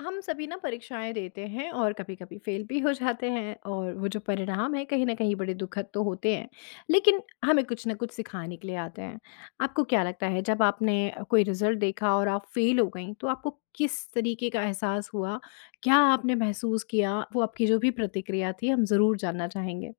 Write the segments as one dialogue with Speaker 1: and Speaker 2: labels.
Speaker 1: हम सभी ना परीक्षाएँ देते हैं और कभी-कभी फेल भी हो जाते हैं और वो जो परिणाम हैं कहीं न कहीं बड़े दुखद तो होते हैं। लेकिन हमें कुछ न कुछ सिखाने के लिए आते हैं। आपको क्या लगता है जब आपने कोई रिज़ल्ट देखा और आप फेल हो गईं तो आपको किस तरीके का एहसास हुआ? क्या आपने महसूस किया? वो आपकी जो भी प्रतिक्रिया थी हम ज़रूर जानना चाहेंगे।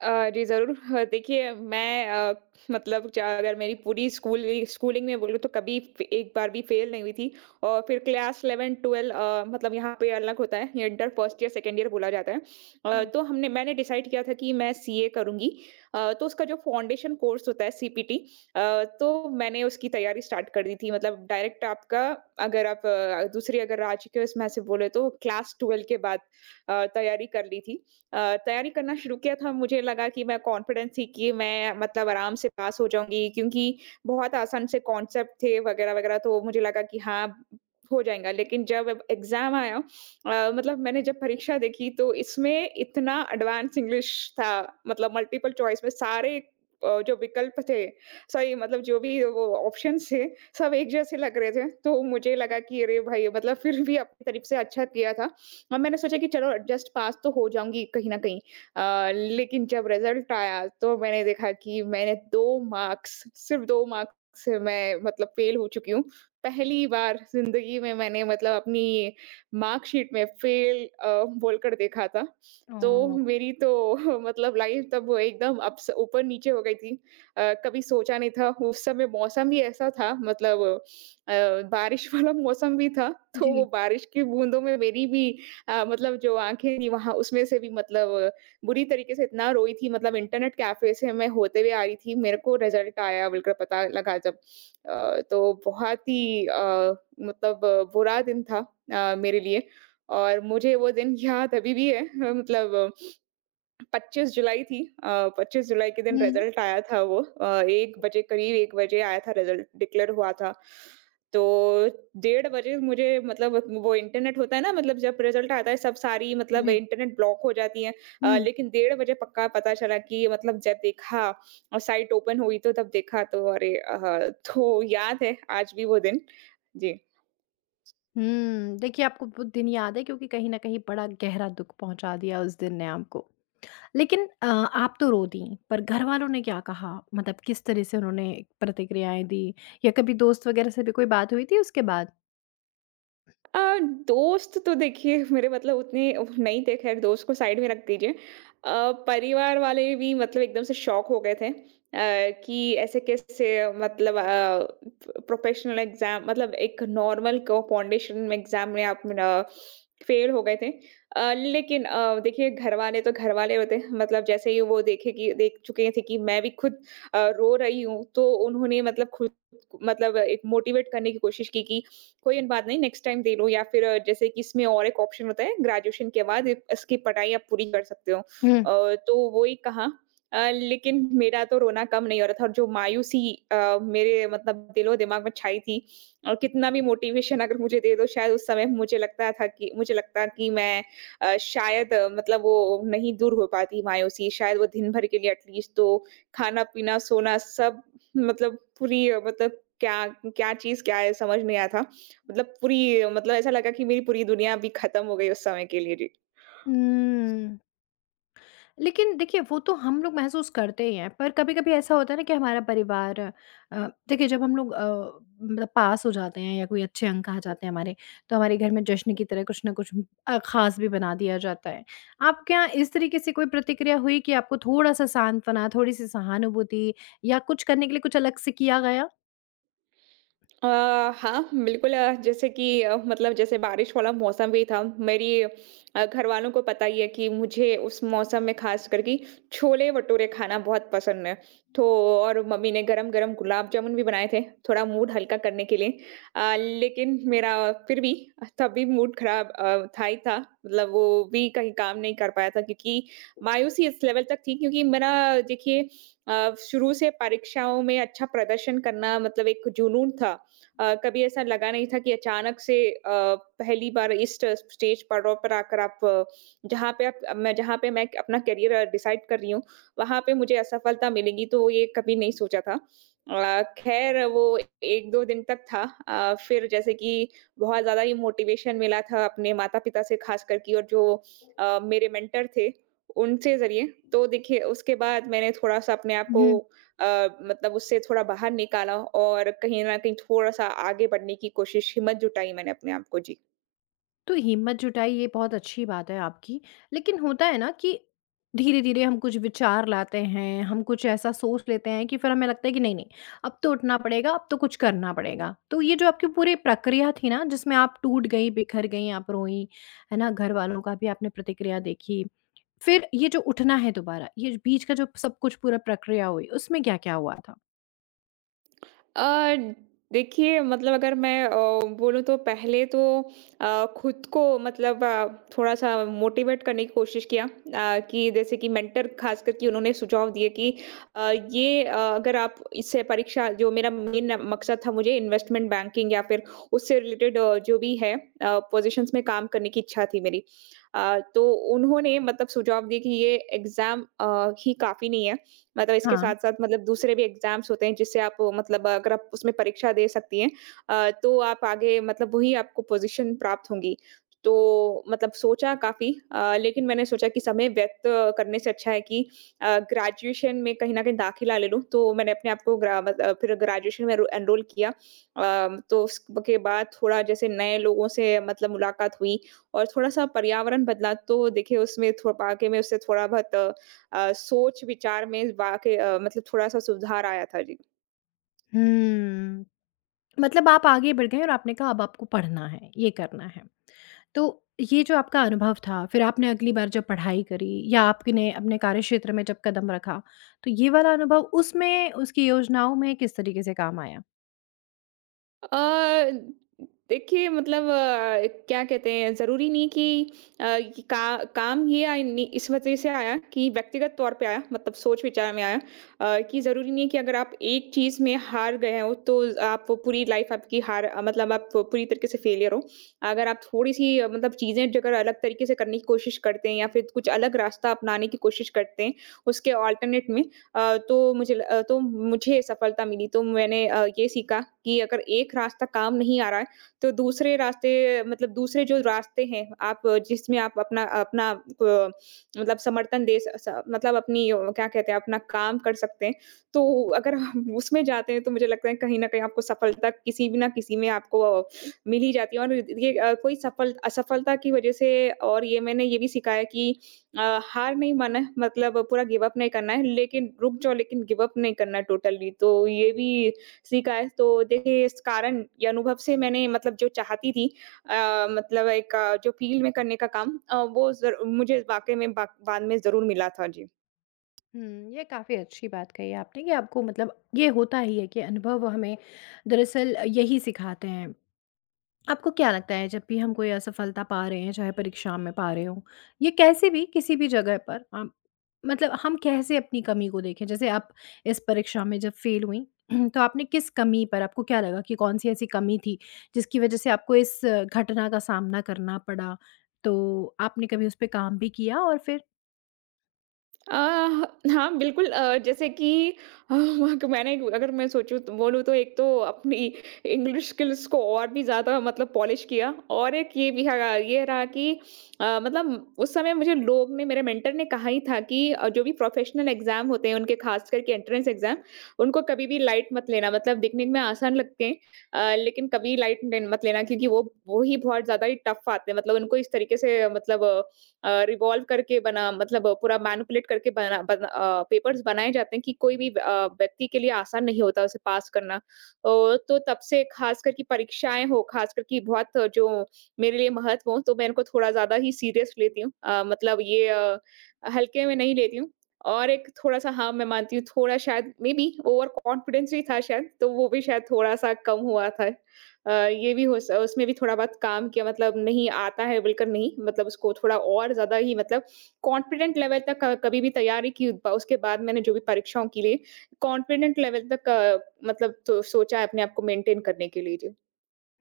Speaker 2: जी, ज़रूर। ह देखिए मैं मतलब ज अगर मेरी पूरी स्कूलिंग में बोलूँ तो कभी फ एक बार भी फ़ेल नहीं हुई थी। और फिर क्लास 11, 12 मतलब यहाँ पे अलग होता है, ये inter first year, second year बोला जाता है।
Speaker 1: हुँ।
Speaker 2: तो हमने मैंने डिसाइड किया था कि मैं सीए करूँगी। तो उसका जो फाउंडेशन कोर्स होता है सीपीटी। तो मैंने उसकी तैयारी स्टार्ट कर दी थी। मतलब डायरेक्ट आपका, अगर आप दूसरी अगर राज्य के उसमें से बोले तो क्लास 12 के बाद तैयारी कर ली थी। अ, तैयारी करना शुरू किया था, मुझे लगा कि मैं कॉन्फिडेंस थी कि मैं मतलब आराम से पास हो जाऊँगी, क्योंकि बहुत आसान से कॉन्सेप्ट थे वगैरह-वगैरह। तो मुझे लगा कि हाँ, हो जाएगा। लेकिन जब अब एग्ज़ाम आया मतलब मैंने जब परीक्षा देखी तो इसमें इतना एडवांस इंग्लिश था। मतलब मल्टिपल चॉइस में सारे जो विकल्प थे, सही मतलब जो भी वो ऑप्शंस थे, सब एक जैसे लग रहे थे। तो मुझे लगा कि अरे भाई! मतलब फिर भी अपनी तरफ से अच्छा किया था। और मैंने सोचा कि चलो जस्ट पास तो हो जाऊँगी कहीं न कहीं। अ, लेकिन जब रिज़ल्ट आया तो मैंने देखा कि मैंने 2 मार्क्स, सिर्फ़ 2 मार्क्स से मैं मतलब फ़ेल हो चुकी हूँ। पहली बार ज़िंदगी में मैंने मतलब अपनी मार्कशीट में फ़ेल बोलकर देखा था। तो
Speaker 1: ओह!
Speaker 2: मेरी तो मतलब लाइफ़ तब एकदम अप्स ऊपर-नीचे हो गई थी। कभी सोचा नहीं था, उस समय मौसम भी ऐसा था, मतलब अ, बारिश वाला मौसम भी था। तो वो
Speaker 1: जी।
Speaker 2: बारिश की बूँदों में मेरी भी मतलब जो आँखें थी, वहाँ उसमें से भी मतलब बुरी तरीके से इतना रोई थी। मतलब इंटरनेट कैफ़े से मैं होते हुए आ रही थी, मेरे को रिज़ल्ट आया बिल्कुल पता लगा जब। तो बहुत ही बुरा दिन था मेरे लिए। और मुझे वो दिन याद अभी भी है मतलब 25 जुलाई थी। 25 जुलाई के दिन
Speaker 1: हुँ,
Speaker 2: रिजल्ट आया था। वो 1 बजे, करीब 1 बजे आया था, रिजल्ट डिक्लेयर हुआ था। तो डेढ़ बजे मुझे मतलब, वो इंटरनेट होता है ना, मतलब जब रिजल्ट आता है सब सारी मतलब
Speaker 1: जी।
Speaker 2: इंटरनेट ब्लॉक हो जाती है।
Speaker 1: हुँ।
Speaker 2: लेकिन डेढ़ बजे पक्का पता चला कि मतलब जब देखा और साइट ओपन हुई, तो तब देखा तो अरे! तो याद है आज भी वो दिन। जी।
Speaker 1: हुँ, देखिए आपको वो दिन याद है क्योंकि कहीं न कहीं बड़ा गहरा दुःख पहुँचा दिया उस दिन ने आपको। लेकिन आप तो रो दीं, पर घरवालों ने क्या कहा? मतलब किस तरह से उन्होंने प्रतिक्रियाएँ दी या कभी दोस्त वगैरह से भी कोई बात हुई थी उसके बाद?
Speaker 2: अ, दोस्त तो देखिए मेरे मतलब उतने नहीं थे, खैर दोस्त को साइड में रख दीजिए। परिवार वाले भी मतलब एकदम से शॉक हो गए थे अ, कि ऐसे कैसे मतलब प्रोफेशनल एग्ज़ाम, मतलब एक नॉर्मल को फाउंडेशन एग्ज़ाम में आप फेल हो गए थे। लेकिन देखिए घरवाले तो घरवाले होते हैं, मतलब जैसे ही वो देखे कि देख चुके थे कि मैं भी खुद रो रही हूँ, तो उन्होंने मतलब खुद मतलब एक मोटिवेट करने की कोशिश की, कि कोई बात नहीं नेक्स्ट टाइम दे लो या फिर जैसे कि इसमें और एक ऑप्शन होता है ग्रेजुएशन के बाद, इसकी पढ़ाई आप पूरी कर सकते हो।
Speaker 1: हुँ।
Speaker 2: तो वही कहा। लेकिन मेरा तो रोना कम नहीं हो रहा था, और जो मायूसी मेरे मतलब दिलो दिमाग में छाई थी और कितना भी मोटिवेशन अगर मुझे दे दो, शायद उस समय मुझे लगता था कि मुझे लगता कि मैं अ, शायद अ, मतलब वो नहीं दूर हो पाती मायूसी, शायद वो दिन भर के लिए एटलीस्ट तो, खाना पीना सोना सब मतलब पूरी मतलब क्या क्या चीज क्या है समझ नहीं आया था। मतलब पूरी, मतलब ऐसा लगा कि मेरी पूरी दुनिया अभी खत्म हो गई उस समय के लिए। जी।
Speaker 1: हुँ। लेकिन देखिए वो तो हम लोग महसूस करते ही हैं, पर कभी-कभी ऐसा होता है ना कि हमारा परिवार। देखिए जब हम लोग मतलब पास हो जाते हैं या कोई अच्छे अंक आ जाते हैं हमारे, तो हमारे घर में जश्न की तरह कुछ ना कुछ ख़ास भी बना दिया जाता है। आपके यहाँ इस तरीके से कोई प्रतिक्रिया हुई कि आपको थोड़ा-सा सांत्वना, थोड़ी-सी सहानुभूति या कुछ करने के लिए कुछ अलग से किया गया?
Speaker 2: अ, हाँ, बिल्कुल जैसे कि मतलब जैसे बारिश वाला मौसम भी था, मेरी घरवालों को पता ही है कि मुझे उस मौसम में ख़ास करके छोले-भटूरे खाना बहुत पसंद है। तो और मम्मी ने गरम-गरम गुलाब जामुन भी बनाए थे, थोड़ा मूड हल्का करने के लिए। लेकिन मेरा फिर भी तब भी मूड ख़राब था ही था, मतलब वो भी कहीं काम नहीं कर पाया था, क्योंकि मायूसी इस लेवल तक थी। क्योंकि मेरा, देखिए शुरू से परीक्षाओं में अच्छा प्रदर्शन करना मतलब एक जुनून था। कभी ऐसा लगा नहीं था कि अचानक से पहली बार इस स्टेज पड़ाव पर आकर आप जहाँ पे मैं अपना करियर डिसाइड कर रही हूँ, वहाँ पे मुझे असफलता मिलेगी, तो ये कभी नहीं सोचा था। खैर वो 1-2 दिन तक था। फिर जैसे कि बहुत ज़्यादा ही मोटिवेशन मिला था अपने माता-पिता से ख़ासकर, कि और जो मेरे मेंटर थे, उनसे ज़रिए। तो देखिए, उसके बाद मैंने थोड़ा-सा अपने आप को मतलब उससे थोड़ा बाहर निकाला, और कहीं न कहीं थोड़ा-सा आगे बढ़ने की कोशिश, हिम्मत जुटाई मैंने अपने आप को। जी।
Speaker 1: तो हिम्मत जुटाई ये बहुत अच्छी बात है आपकी। लेकिन होता है ना कि धीरे-धीरे हम कुछ विचार लाते हैं, हम कुछ ऐसा सोच लेते हैं कि फिर हमें लगता है कि नहीं-नहीं अब तो उठना पड़ेगा, अब तो कुछ करना पड़ेगा। तो ये जो आपकी पूरी प्रक्रिया थी ना जिसमें आप टूट गई, बिखर गई, आप रोईं, है ना? घरवालों का भी आपने प्रतिक्रिया देखी। फिर ये जो उठना है दोबारा, ये बीच का जो सब कुछ पूरा प्रक्रिया हुई उसमें क्या-क्या हुआ था?
Speaker 2: अ, देखिए मतलब, अगर मैं बोलूँ तो पहले तो खुद को मतलब थोड़ा-सा मोटिवेट करने की कोशिश किया। कि जैसे कि मेंटर खास करके उन्होंने सुझाव दिए कि अगर आप इससे परीक्षा जो मेरा मेन मकसद था, मुझे इन्वेस्टमेंट बैंकिंग या फिर उससे रिलेटेड जो भी है पोज़ीशंस में काम करने की इच्छा थी मेरी। तो उन्होंने मतलब सुझाव दिए कि ये एग्ज़ाम ही काफ़ी नहीं है। मतलब इसके
Speaker 1: हाँ।
Speaker 2: साथ-साथ मतलब दूसरे भी एग्ज़ाम्स होते हैं, जिससे आप मतलब अगर आप उसमें परीक्षा दे सकती हैं तो आप आगे मतलब वही आपको पोज़ीशन प्राप्त होंगी। तो मतलब सोचा काफ़ी लेकिन मैंने सोचा कि समय व्यर्थ करने से अच्छा है कि ग्रेजुएशन में कहीं न कहीं दाखिला ले लूँ, तो मैंने अपने आप को ग्रा मत अ, फिर ग्रेजुएशन में रो एनरोल किया। तो उसके बाद थोड़ा जैसे नए लोगों से मतलब मुलाकात हुई, और थोड़ा-सा पर्यावरण बदला। तो देखिए उसमें थो वाक़ई में उससे थोड़ा बहुत सोच-विचार में वाक़ई मतलब थोड़ा-सा सुधार आया था। जी।
Speaker 1: हुँ। मतलब आप आगे बढ़ गए और आपने कहा अब आपको पढ़ना है, ये करना है। तो ये जो आपका अनुभव था, फिर आपने अगली बार जब पढ़ाई करी या आपने अपने कार्यक्षेत्र में जब कदम रखा, तो ये वाला अनुभव उसमें उसकी योजनाओं में किस तरीके से काम आया?
Speaker 2: अ, देखिए मतलब क्या कहते हैं, ज़रूरी नहीं कि ये का काम ये आय नि इस वजह से आया कि व्यक्तिगत तौर पे आया, मतलब सोच-विचार में आया। कि ज़रूरी नहीं है कि अगर आप एक चीज़ में हार गए हो, तो आप वो पूरी लाइफ़ आपकी हार अ, मतलब आप वो पूरी तरीके से फेलियर हो। अगर आप थोड़ी-सी मतलब चीज़ें जो अगर अलग तरीके से करने की कोशिश करते हैं या फिर कुछ अलग रास्ता अपनाने की कोशिश करते हैं उसके अल्टरनेट में, तो तो मुझे सफलता मिली। तो मैंने ये सीखा कि अगर एक रास्ता काम नहीं आ रहा है, तो दूसरे रास्ते, मतलब दूसरे जो रास्ते हैं, आप जिसमें आप अपना अपना प मतलब समर्थन दे स स मतलब अपनी क्या कहते हैं, अपना काम कर सकते हैं। तो अगर हम उसमें जाते हैं, तो मुझे लगता है कहीं न कहीं आपको सफलता किसी भी ना किसी में आपको मिल ही जाती है। और ये कोई सफल असफलता की वज़ह से। और ये मैंने ये भी सीखा है कि हार नहीं मानना है, मतलब पूरा गिव अप नहीं करना है, लेकिन रुक जाओ, लेकिन गिव अप नहीं करना है टोटली। तो ये भी सीखा है। तो देखिए इस कारण या अनुभव से मैंने मतलब जो चाहती थी मतलब एक जो फील्ड में करने का काम वो ज़रू मुझे वाक़ई में बा बाद में ज़रूर मिला था। जी।
Speaker 1: हुँ, ये काफ़ी अच्छी बात कही आपने कि आपको मतलब ये होता ही है कि अनुभव हमें दरअसल यही सिखाते हैं। आपको क्या लगता है जब भी हम कोई असफलता पा रहे हैं चाहे परीक्षा में पा रहे हों या कैसे भी किसी भी जगह पर आप मतलब हम कैसे अपनी कमी को देखें जैसे आप इस परीक्षा में जब फेल हुई तो आपने किस कमी पर आपको क्या लगा कि कौन सी ऐसी कमी थी जिसकी वजह से आपको इस घटना का सामना करना पड़ा तो आपने कभी उस पर काम भी किया और फिर
Speaker 2: अ, हाँ, बिल्कुल जैसे कि वहाँ को मैंने अगर मैं सोचूँ तो बोलूँ, तो एक तो अपनी इंग्लिश स्किल्स को और भी ज़्यादा मतलब पॉलिश किया। और एक ये रहा कि मतलब उस समय मुझे लोग ने मेरे मेंटर ने कहा ही था कि जो भी प्रोफेशनल एग्ज़ाम होते हैं उनके, ख़ास करके एंट्रेंस एग्ज़ाम, उनको कभी भी लाइट मत लेना, मतलब दिखने में आसान लगते हैं। लेकिन कभी लाइट ले मत लेना क्योंकि वो ही बहुत ज़्यादा ही टफ़ आते हैं। मतलब उनको इस तरीके से मतलब रिवॉल्व करके बना मतलब पूरा मैनिपुलेट करके बना बना पेपर्स बनाए जाते हैं, कि कोई भी व्यक्ति के लिए आसान नहीं होता उसे पास करना। तो तब से खासकर कि परीक्षाएँ हो, खासकर कि बहुत जो मेरे लिए महत्व हो, तो मैं इनको थोड़ा ज़्यादा ही सीरियस लेती हूँ। हल्के में नहीं लेती हूँ। और एक थोड़ा-सा, हाँ मैं मानती हूँ थोड़ा शायद मेबी ओवर कॉन्फिडेंस ही था शायद, तो वो भी शायद थोड़ा-सा कम हुआ था। ये भी हो स उसमें भी थोड़ा बहुत काम किया, मतलब नहीं आता है बिल्कुल नहीं, मतलब उसको थोड़ा और ज़्यादा ही मतलब कॉन्फिडेंट लेवल तक क कभी भी तैयारी की ब उसके बाद मैंने जो भी परीक्षाओं के लिए कॉन्फिडेंट लेवल तक मतलब तो सोचा है अपने आप को मेंटेन करने के लिए। जी।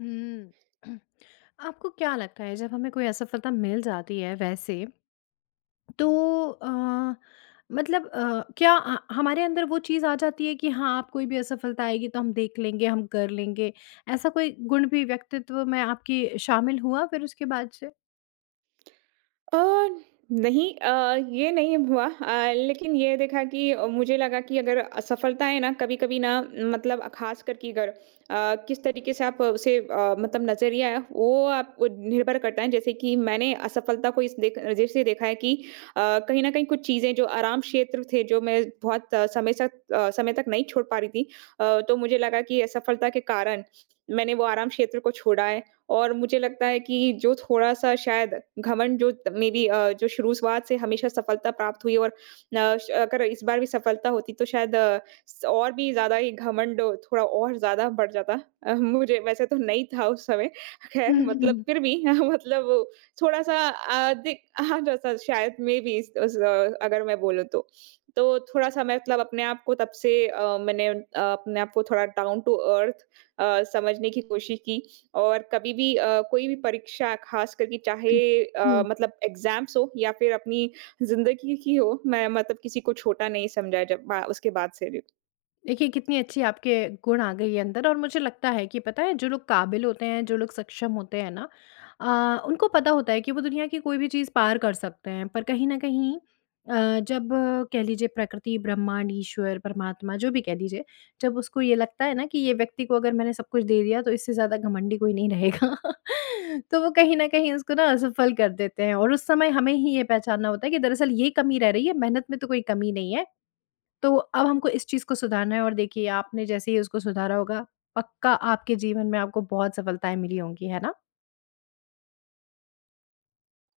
Speaker 1: हम्म। आपको क्या लगता है जब हमें कोई असफलता मिल जाती है वैसे तो अ, मतलब क्या हमारे अंदर वो चीज़ आ जाती है कि हाँ, आप कोई भी असफलता आएगी तो हम देख लेंगे, हम कर लेंगे। ऐसा कोई गुण भी व्यक्तित्व में आपके शामिल हुआ फिर उसके बाद से?
Speaker 2: अ, नहीं, ये नहीं हुआ लेकिन ये देखा कि मुझे लगा कि अगर असफलताएँ ना कभी-कभी ना मतलब ख़ास करके अगर अ, किस तरीके से आप उसे मतलब नज़रिया है वो आप वो निर्भर करता है। जैसे कि मैंने असफलता को इस देख नज़र से देखा है कि अ, कहीं न कहीं कुछ चीज़ें जो आराम क्षेत्र थे जो मैं बहुत समय तक समय तक नहीं छोड़ पा रही थी। तो मुझे लगा कि असफलता के कारण मैंने वो आराम क्षेत्र को छोड़ा है। और मुझे लगता है कि जो थोड़ा-सा शायद घमंड जो मेबी जो शुरुआत से हमेशा सफलता प्राप्त हुई और न श अगर इस बार भी सफलता होती तो शायद स और भी ज़्यादा ये घमंड थोड़ा और ज़्यादा बढ़ जाता। मुझे वैसे तो नहीं था उस समय खैर मतलब फिर भी मतलब थोड़ा-सा अधिक हाँ, जैसा शायद मेबी इस उस अगर मैं बोलूँ तो। तो थोड़ा-सा मैं मतलब अपने आप को तब से मैंने अपने आप को थोड़ा डाउन टू अर्थ समझने की कोशिश की और कभी भी कोई भी परीक्षा खास करके चाहे मतलब एग्ज़ाम्स हो या फिर अपनी ज़िंदगी की हो, मैं मतलब किसी को छोटा नहीं समझा जब बा उसके बाद से भी।
Speaker 1: देखिए कितनी अच्छी आपके गुण आ गई है अंदर और मुझे लगता है कि पता है जो लोग काबिल होते हैं जो लोग सक्षम होते हैं ना उनको पता होता है कि वो दुनिया की कोई भी चीज़ पार कर सकते हैं पर कहीं ना कहीं जब कह लीजिए प्रकृति ब्रह्मांड ईश्वर परमात्मा जो भी कह लीजिए जब उसको ये लगता है ना कि ये व्यक्ति को अगर मैंने सब कुछ दे दिया तो इससे ज़्यादा घमंडी कोई नहीं रहेगा तो वो कहीं ना कहीं उसको ना असफल कर देते हैं और उस समय हमें ही ये पहचानना होता है कि दरअसल ये कमी रह रही है मेहनत में तो कोई कमी नहीं है। तो अब हमको इस चीज़ को सुधारना है और देखिए आपने जैसे ही उसको सुधारा होगा, पक्का आपके जीवन में आपको बहुत सफलताएँ मिली होंगी, है ना?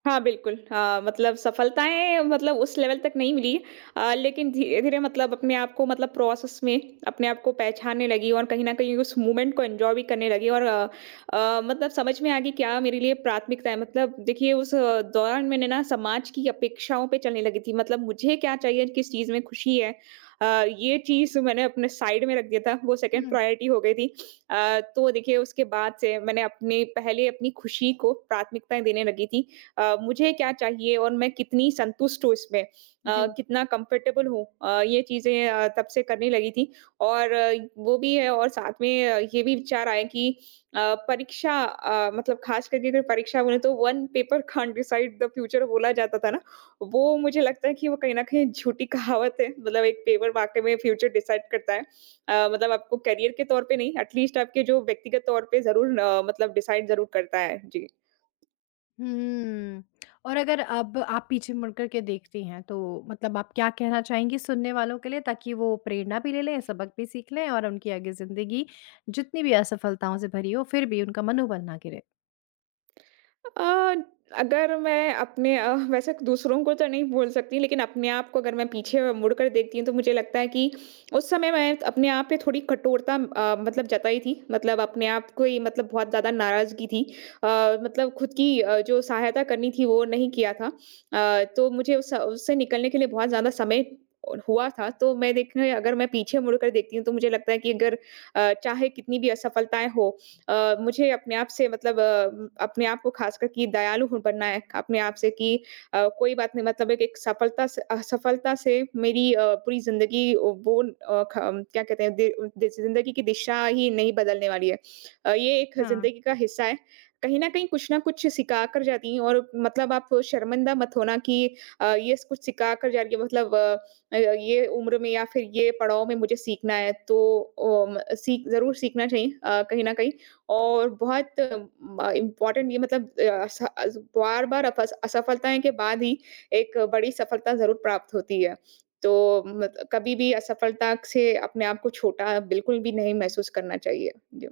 Speaker 2: हाँ, बिल्कुल। हाँ, मतलब सफलताएँ मतलब उस लेवल तक नहीं मिली। लेकिन धीरे-धीरे मतलब अपने आप को मतलब प्रोसेस में अपने आप को पहचानने लगी और कहीं न कहीं उस मूवमेंट को एन्जॉय भी करने लगी और मतलब समझ में आ गई क्या मेरे लिए प्राथमिकता है। मतलब देखिए उस दौरान मैंने ना समाज की अपेक्षाओं पे चलने लगी थी। मतलब मुझे क्या चाहिए, किस चीज़ में खुशी है। ये चीज़ मैंने अपने साइड में रख दिया था, वो सेकंड
Speaker 1: हुँ,
Speaker 2: प्रायोरिटी हो गई थी। तो देखिए उसके बाद से मैंने अपनी पहले अपनी खुशी को प्राथमिकताएँ देने लगी थी। मुझे क्या चाहिए और मैं कितनी संतुष्ट हूँ इसमें
Speaker 1: जी।
Speaker 2: कितना कंफर्टेबल हूँ, ये चीज़ें तब से करने लगी थी और वो भी है और साथ में ये भी विचार आया कि अ, परीक्षा मतलब खास करके अगर परीक्षा बोले तो one paper can't decide the future बोला जाता था ना वो मुझे लगता है कि वो कहीं ना कहीं झूठी कहावत है मतलब एक पेपर वाकई में फ्यूचर डिसाइड करता है। मतलब आपको करियर के तौर पे नहीं एटलीस्ट आपके जो व्यक्तिगत तौर पे जरूर मतलब डिसाइड जरूर करता है जी।
Speaker 1: हुँ, और अगर अब आप पीछे मुड़ कर के देखती हैं, तो मतलब आप क्या कहना चाहेंगी सुनने वालों के लिए ताकि वो प्रेरणा भी ले लें, सबक भी सीख लें और उनकी आगे ज़िंदगी जितनी भी असफलताओं से भरी हो, फिर भी उनका मनोबल ना गिरे?
Speaker 2: अ, अगर मैं अपने वैसे दूसरों को तो नहीं बोल सकती लेकिन अपने आप को अगर मैं पीछे मुड़कर देखती हूँ तो मुझे लगता है कि उस समय मैं अपने आप पे थोड़ी कठोरता मतलब जताई थी मतलब अपने आप को ही मतलब बहुत ज्यादा नाराजगी थी। अ, मतलब खुद की, जो सहायता करनी थी वो नहीं किया था। तो मुझे उस, उससे निकलने के लिए बहुत ज्यादा समय हुआ था तो मैं देखने अगर मैं पीछे मुड़कर देखती हूँ तो मुझे लगता है कि अगर चाहे कितनी भी असफलताएं हो मुझे अपने आप से मतलब अपने आप को खासकर कि बनना है अपने आप से कि कोई बात नहीं मतलब एक सफलता से असफलता से मेरी पूरी जिंदगी वो क्या कहते हैं दि- दि- जिंदगी की दिशा ही नहीं बदलने वाली है। ये एक
Speaker 1: हाँ,
Speaker 2: जिंदगी का हिस्सा है। कहीं ना कहीं कुछ ना कुछ सिखा कर जाती हैं और मतलब आप शर्मिंदा मत होना कि ये कुछ सिखा कर जा रही है मतलब ये उम्र में या फिर ये पड़ाव में मुझे सीखना है तो अम, सीख जरूर सीखना चाहिए, कहीं ना कहीं। और बहुत म इम्पोर्टेंट ये मतलब अ, अस अज़ बार-बार अफस असफलताएँ के बाद ही एक बड़ी सफलता ज़रूर प्राप्त होती है। तो मत कभी भी असफलता से अपने आप को छोटा बिल्कुल भी नहीं महसूस करना चाहिए। जी।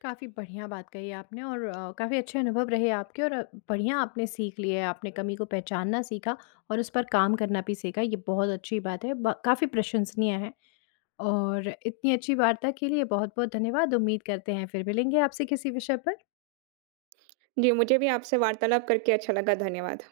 Speaker 1: काफ़ी बढ़िया बात कही आपने और काफ़ी अच्छे अनुभव रहे आपके और बढ़िया आपने सीख लिए। आपने कमी को पहचानना सीखा और उस पर काम करना भी सीखा, ये बहुत अच्छी बात है। काफ़ी प्रशंसनीय है और इतनी अच्छी वार्ता के लिए बहुत बहुत धन्यवाद। उम्मीद करते हैं फिर मिलेंगे आपसे किसी विषय पर।
Speaker 2: जी, मुझे भी आपसे वार्तालाप करके अच्छा लगा। धन्यवाद।